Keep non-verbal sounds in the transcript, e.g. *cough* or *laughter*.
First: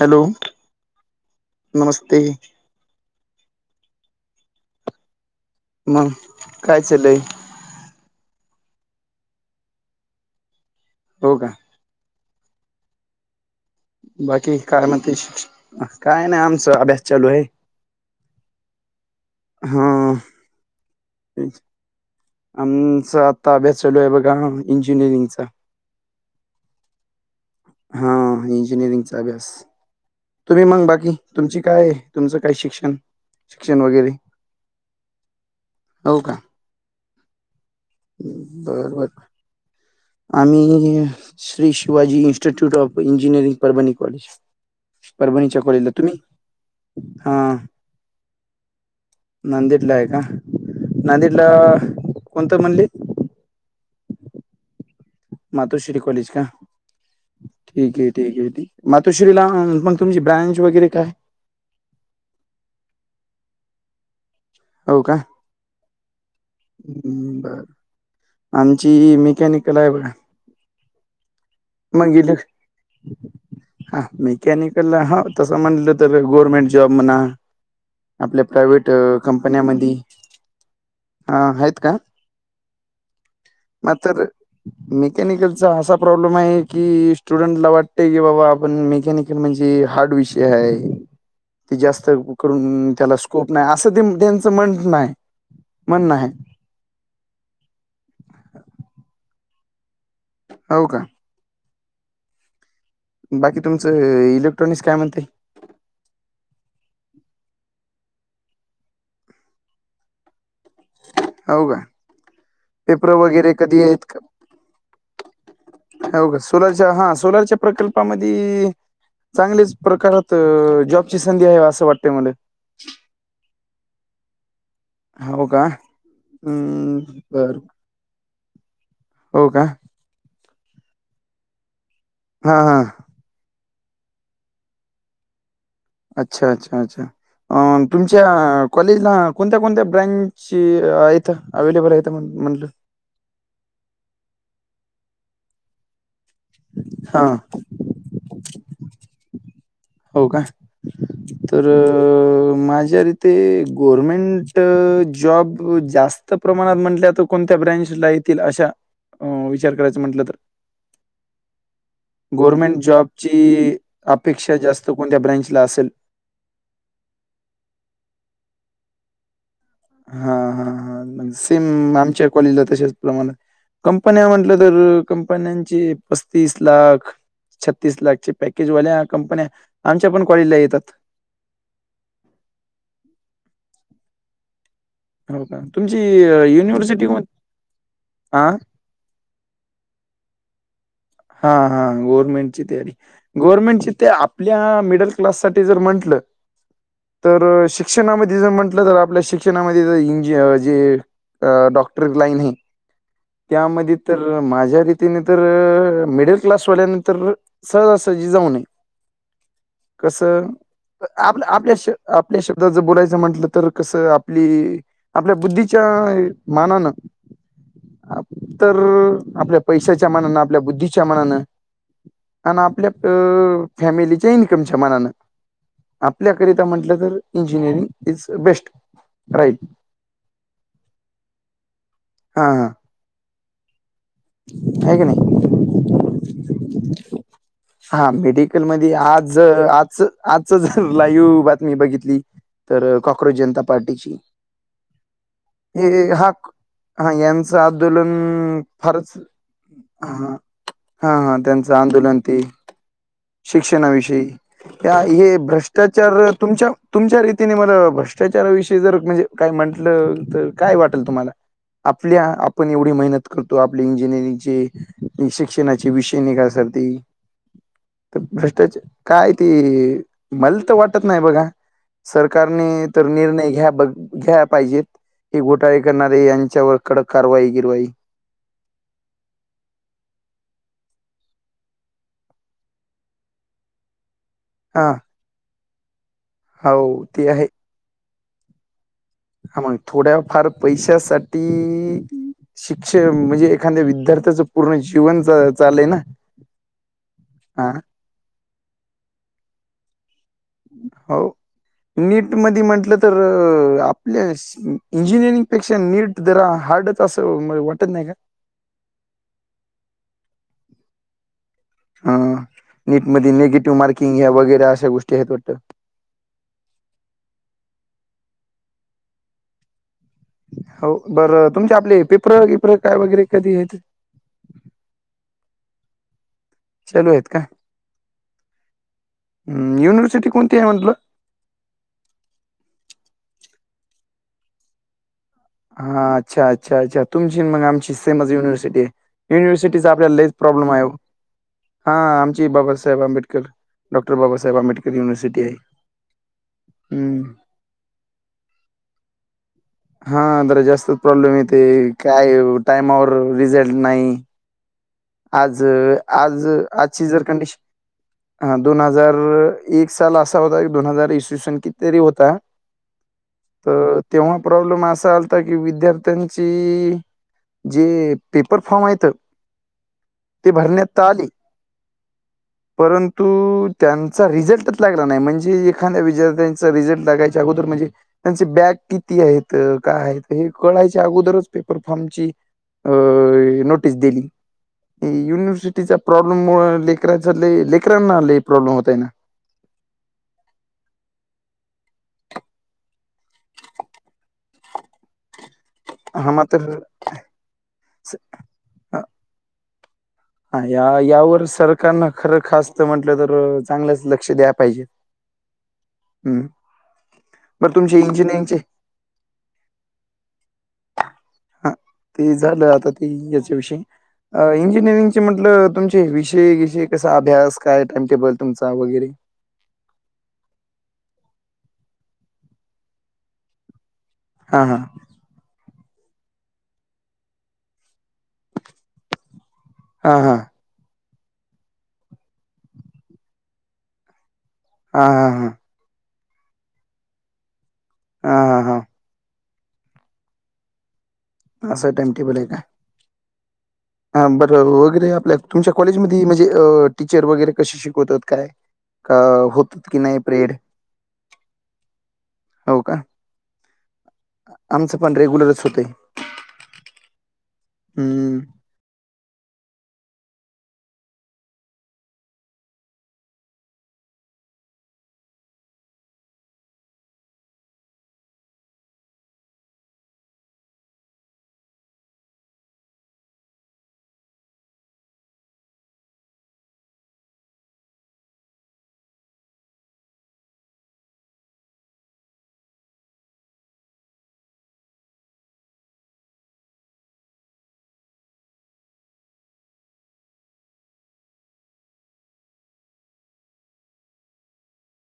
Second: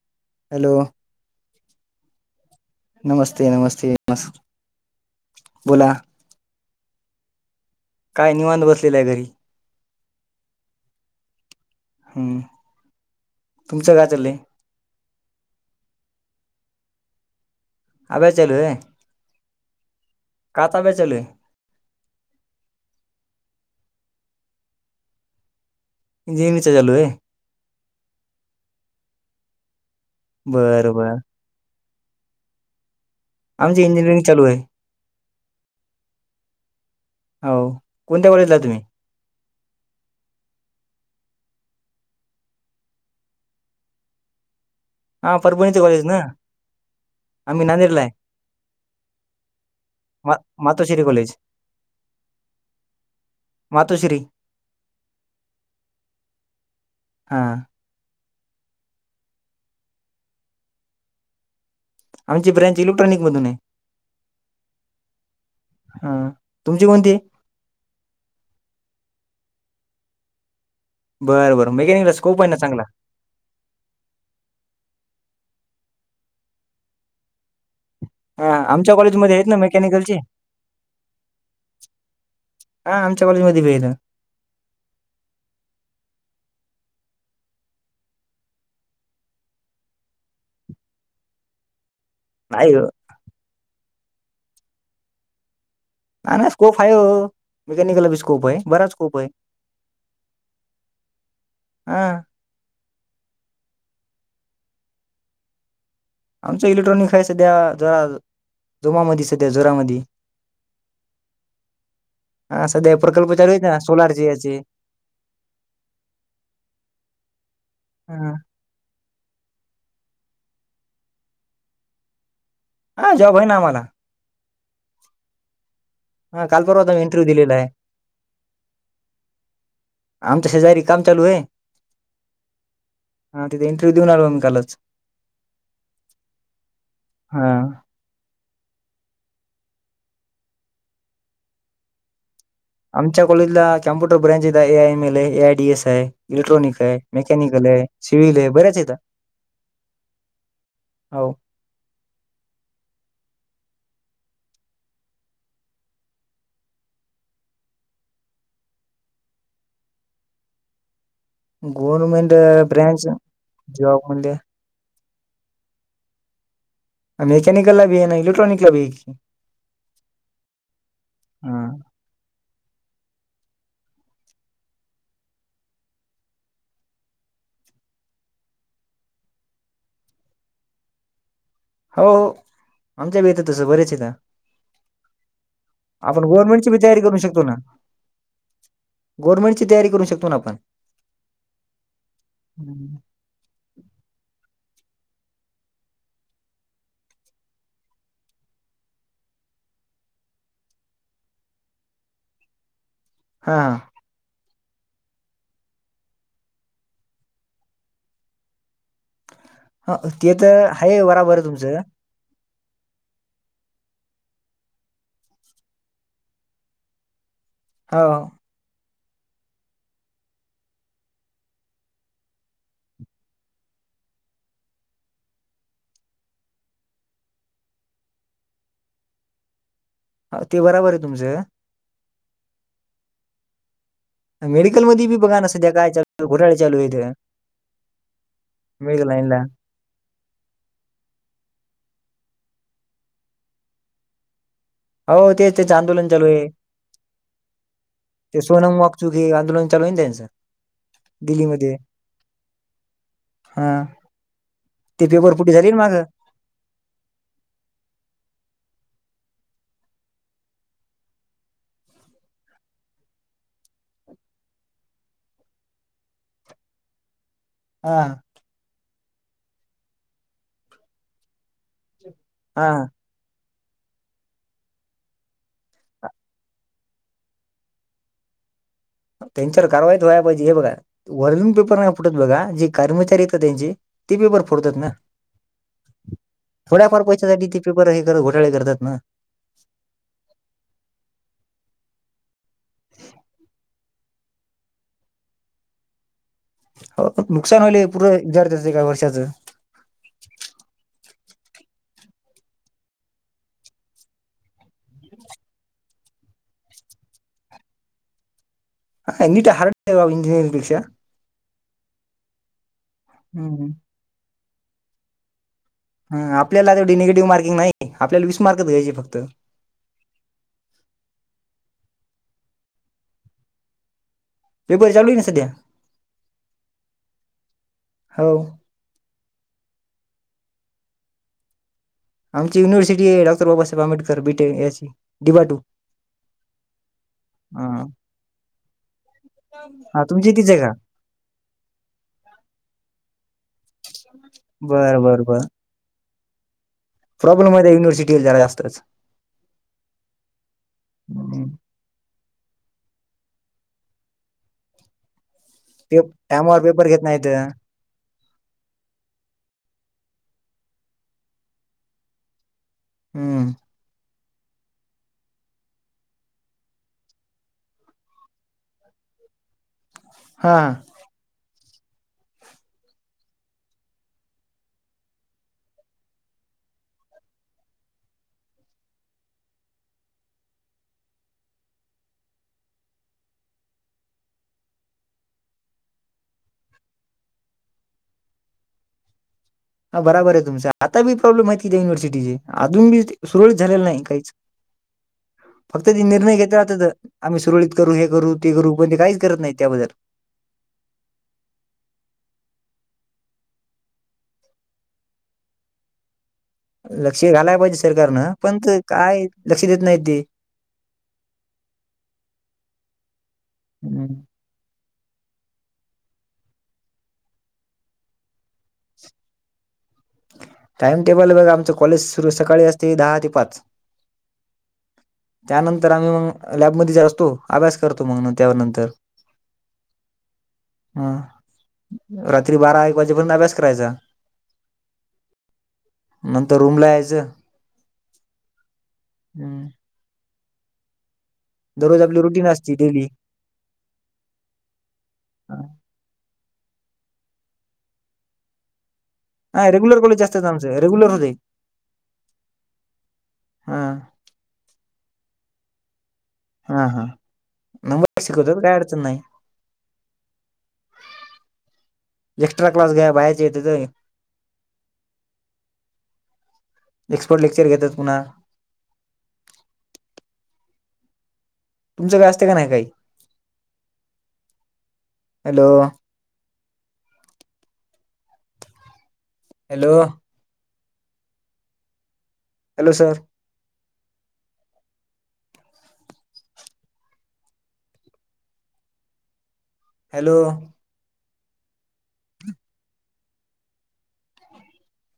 Hello. Hello. नमस्ते. नमस्ते नमस्ते नमस मग, काय चललय? काय निवांत बसलेला आहे घरी. हो का? हम्म. तुमचं काय चाललंय बाकी काय म्हणती, काय नाही आमच अभ्यास चालू आहे. अभ्यास चालू हाय? हां. का चा अभ्यास चालू आहे? ते. आमच आता अभ्यास चालू आहे बघा इंजिनिअरिंगचा. इंजिनीरिंगचा चालू आहे? हा इंजिनिअरिंगचा अभ्यास, तुम्ही मंग बरं बाकी? बरं तुमची काय तुमचं काय शिक्षण, शिक्षण आमची वगैरे? इंजिनिअरिंग चालू आहे हो का? हाव. बर बर, आम्ही Shri Shivaji institute of engineering Parbhani college. हां परभणीच्या परभणीचं कॉलेजला तुम्ही, हा. आरेलाय. नांदेडला आहे का मा मातोश्री कॉलेज नांदेडला कोणतं मंदिर? मातोश्री मातोश्री कॉलेज का? हां ठीक आहे ठीक आहे ठी, मातोश्रीला मग तुमची ब्रँच वगैरे काय? आमची ब्रँच इलेक्ट्रॉनिक मधून आहे. हो का? हा. हम बर, आमची मिकॅनिकल आहे बघा. बरं बर मेकॅनिकला स्कोप आहे ना चांगला? हा मेकॅनिकल हा तसं म्हणलं तर गव्हर्मेंट जॉब म्हणा. आपल्या हां प्रायव्हेट आमच्या कॉलेजमध्ये आहेत ना कंपन्यामधी. मेकॅनिकलचे हा आहेत का? हां आमच्या कॉलेजमध्ये बी आहेत म्हातारं. मेकॅनिकलचा असा प्रॉब्लेम आहे की, स्टुडंटला वाटते की, बाबा आपण मेकनिक म्हणजे हार्ड विषय आहे. ते जास्त नाही करून त्याला स्कोप नाही, असं ते त्यांचं म्हणत नाय. ना नाही स्कोप आहे ओ. मेकॅनिकल बी स्कोप आहे. बराच स्कोप आहे. हो का? हा. बाकी तुमचं इलेक्ट्रॉनिक्स काय म्हणताय? आमचं इलेक्ट्रॉनिक आहे सध्या जोरा जोमामधी सध्या जोरामधी. हवं का? हा सध्या हे पेपर प्रकल्प चालू वगैरे ना कधी आहेत? सोलारचे याचे हो का, सोलारच्या हा सोलारच्या प्रकल्पामधी हा चांगलीच प्रकारात जॉबची संधी आहे, असं वाटतय मले. हा जॉब आहे ना मला. हो का? हा काल परवा आम्ही हम्म, इंटरव्ह्यू दिलेला बरं. आहे आमच्या शेजारी काम चालूय. हा हा. ह तिथ इंटरव्यू देऊन आलो मी कालच. अच्छा, अच्छा, अच्छा. हा अ तुमच्या कॉलेजला कोणत्या कोणत्या ब्रँच आहेत, अवेलेबल आहेत म्हटले? आमच्या कॉलेजला कॉम्प्युटर ब्रँच आहे, ए आय म एल आहे, ए आय डी एस आहे. इलेक्ट्रॉनिक आहे, हां मेकॅनिकल आहे, सिव्हल आहे, बऱ्याच आहेेत्या. हो काय? तर माझ्यारीते गव्हर्मेंट जॉब जास्त प्रमाणात म्हटलं तर कोणत्या ब्रँच ला येतील? अशा विचार करायच म्हटलं तर *inaudible* गव्हर्नमेंट गव्हर्मेंट ब्रँच जॉबची जॉब म्हणजे अपेक्षा जास्त कोणत्या ब्रांचला असेल? आ मेकनिकलला *unintelligible* इलेक्ट्रॉनिकला बी *unintelligible* हा हा हा, सेम आमच्या कॉलेजला तशच प्रमाणात कंपन्या म्हटलं तर, कंपन्यांची पस्तीस लाख छत्तीस लाख पॅकेजवाल्या कंपन्या आमच्या पण कॉलेजला येतात. हो आमच्यात बी येतात तसं बरेच येता. हो का? तुमची आपण अ, गव्हर्मेंट बी तयारी युनिव्हर्सिटी कोण करू शकतो ना. हां, गव्हर्मेंट तयारी करू शकतो ना आपण. हा हा गव्हर्मेंट तयारी हम्म. गव्हर्नमेंटची ते आपल्या मिडल क्लाससाठी जर म्हंटलं तर शिक्षणामध्ये जर म्हंटलं, तर आपल्या शिक्षणामध्ये ज इंजि जे अ डॉक्टर लाईन हे हा त्यामध्ये तर माझ्या रीतीने तर मिडल क्लासवाल्यानी तर सहजासहजी जाऊ नये. हा कस ते तर आहे बराबर आहे आपल्या आपल्या तुमचं श आपल्या शब्दात जर बोलायचं म्हंटलं तर कसं आपली आपल्या बुद्धीच्या मानानं हा. तर आपल्या पैशाच्या मानानं, आपल्या बुद्धीच्या मानानं आणि आपल्या फॅमिलीच्या इन्कमच्या मानानं आपल्याकरिता म्हटलं तर, इंजिनिअरिंग इज बेस्ट राईट. ते बराबर आहे तुमच. हा हा. मेडिकल आहे की मध्ये बी नाही बघाना सध्या काय चालू घोटाळ चालू आहे ते. हा मेडिकलमधी मेडिकल आज लाईनला आज आजच लाईव्ह बातमी बघितली तर कॉक्रोज जनता पार्टीची. हो ते त्याचं आंदोलन हे चालू आहे हाक हा यांचा आंदोलन ते सोनम हा वाकचूक हे आंदोलन चालू आहे ना त्यांचं हा दिल्लीमध्ये त्याचा आंदोलन ते हा शिक्षणाविषयी या ते पेपर हे फुटी झाली ना माग भ्रष्टाचार तुमच्या तुमच्या रीतीने मग भ्रष्टाचाराविषयी जर म्हणजे काय म्हंटलं तर काय वाटेल तुम्हाला? आपल्या आपण एवढी मेहनत करतो आपली इंजिनिअरिंगची शिक्षणाची विषय निघासाठी. हा. तर भ्रष्टाचार काय ते मला तर वाटत नाही बघा सरकारने हा तर निर्णय घ्या बघ घ्या पाहिजेत हे घोटाळे करणारे यांच्यावर कडक कारवाई गिरवाई. त्यांच्यावर कारवाई तर व्हाय पाहिजे हे बघा. वरून पेपर नाही फुटत बघा जे कर्मचारी येत ना त्यांची ते पेपर फोडतात हा ना. थोड्याफार हो ते आहे पैश्यासाठी ती पेपर हे कर घोटाळे करतात ना. हा मग थोड्या फार पैशासाठी शिक्षण म्हणजे एखाद्या विद्यार्थ्याचं पूर्ण जीवन चा चालय ना. हो नुकसान हा होईलय पूर्र विद्यार्थ्याच एका वर्षाचं. हो नीट मधी म्हंटलं तर आपल्या इंजिनिअरिंग पेक्षा नीट जरा हार्ड असं वाटत नाही का? हा नीट हार्ड *unintelligible* इंजिरींग परीक्षा. हा नेट मध्ये हम्म. निगेटिव्ह मार्किंग या वगैरे अशा गोष्टी आहेत वाटतं. हा आपल्याला तेवढी निगेटिव्ह मार्किंग नाही, आपल्याला वीस मार्कच घ्यायची फक्त. हो बरं तुमचे आपले पेपर बीपर काय वगैरे कधी येतील. पेपर चालू आहे का सध्या? चालू आहेत का हो. युनिव्हर्सिटी कोणती आहे म्हटलं. आमची युनिवर्सिटी आहे डॉक्टर बाबासाहेब आंबेडकर बीटे याची. डिबाटू हा अच्छा -अच्छा -अच्छा तुमची मग हा आमची सेमच युनिव्हर्सिटी आहे. युनिव्हर्सिटीचा हा, आपल्याला तुमची लयच तीच प्रॉब्लेम का आहे. हा आमची बाबासाहेब आंबेडकर डॉक्टर बाबासाहेब आंबेडकर बर बर युनिव्हर्सिटी बर आहे. हम्म. प्रॉब्लेम आहे त्या युनिव्हर्सिटीला जरा जास्तच. हा जरा जास्तच प्रॉब्लेम हम्म. येते काय टाईमावर रिझल्ट नाही. आज पे- आज टायमावर पेपर घेत आजची जर नाहीत कंडीशन हा दोन हजार एक साल असा होता, की दोन हजार इसवीसन किती तरी होता. हम्म. तर तेव्हा प्रॉब्लेम असा आलता की विद्यार्थ्यांची जे पेपर फॉर्म आहेत ते हा भरण्यात आले. *unintelligible* परंतु त्यांचा रिझल्टच लागला नाही. म्हणजे एखाद्या विद्यार्थ्यांचा रिझल्ट लागायच्या अगोदर म्हणजे त्यांचे बॅग किती आहेत काय आहेत हे कळायचे अगोदरच पेपर फॉमची अ नोटीस दिली. युनिव्हर्सिटीचा प्रॉब्लेम मुळे लेकराचा लेकरांना लय प्रॉब्लेम होतय ना. हा बराबर आहे तुमच. आता बी प्रॉब्लेम आहे ति युनिव्हर्सिटीचे. अजून बी सुरळीत झालेल नाही काहीच. फक्त ते हां, निर्णय घेत मात्र राहात्यात. आम्ही सुरळीत करू. हे स करू ते करू. पण ते काहीच करत नाही त्याबद्दल. हा या यावर सरकारन खर खास म्हटल तर चांगलच लक्ष द्या पाहिजे. *inaudible* हम्म लक्ष घालायला पाहिजे सरकारन. पण त काय लक्ष देत नाही ते. हा ते झाल. आता ते याच्या विषयी इंजिनिअरिंगचे म्हटल तुमचे विषय विषय कसा अभ्यास काय टाइमटेबल तुमचा वगैरे टाइम टेबल बघ आमच कॉलेज सुरू सकाळी असते दहा ते पाच. हा हा त्यानंतर आम्ही मग लॅबमध्येच असतो. अभ्यास करतो मग त्यानंतर. हा हा हा, रात्री बारा एक वाजेपर्यंत अभ्यास करायचा. हा हा हा नंतर रूमला यायच. हा हा हा हम्म हां असं दररोज आपली रुटीन असती डेली. हा बर वगैरे, आपल्या तुमच्या कॉलेजमध्ये म्हणजे टीचर वगैरे कशी शिकवतात काय. का हा होतात की रेग्युलर नाही कॉलेज असतात प्रेड आमच. रेग्युलर होतय. हा आमच पण रेग्युलरच होतय. हा हा नंबर हं. शिकवतात. काय अडचण नाही. एक्स्ट्रा क्लास घ्याया बाहेरचे येत्यात व्हय. एक्सपर्ट लेक्चर घेत्यात पुन्हा. तुमच्या कडे असत का नाही काही. Hello hello hello sir hello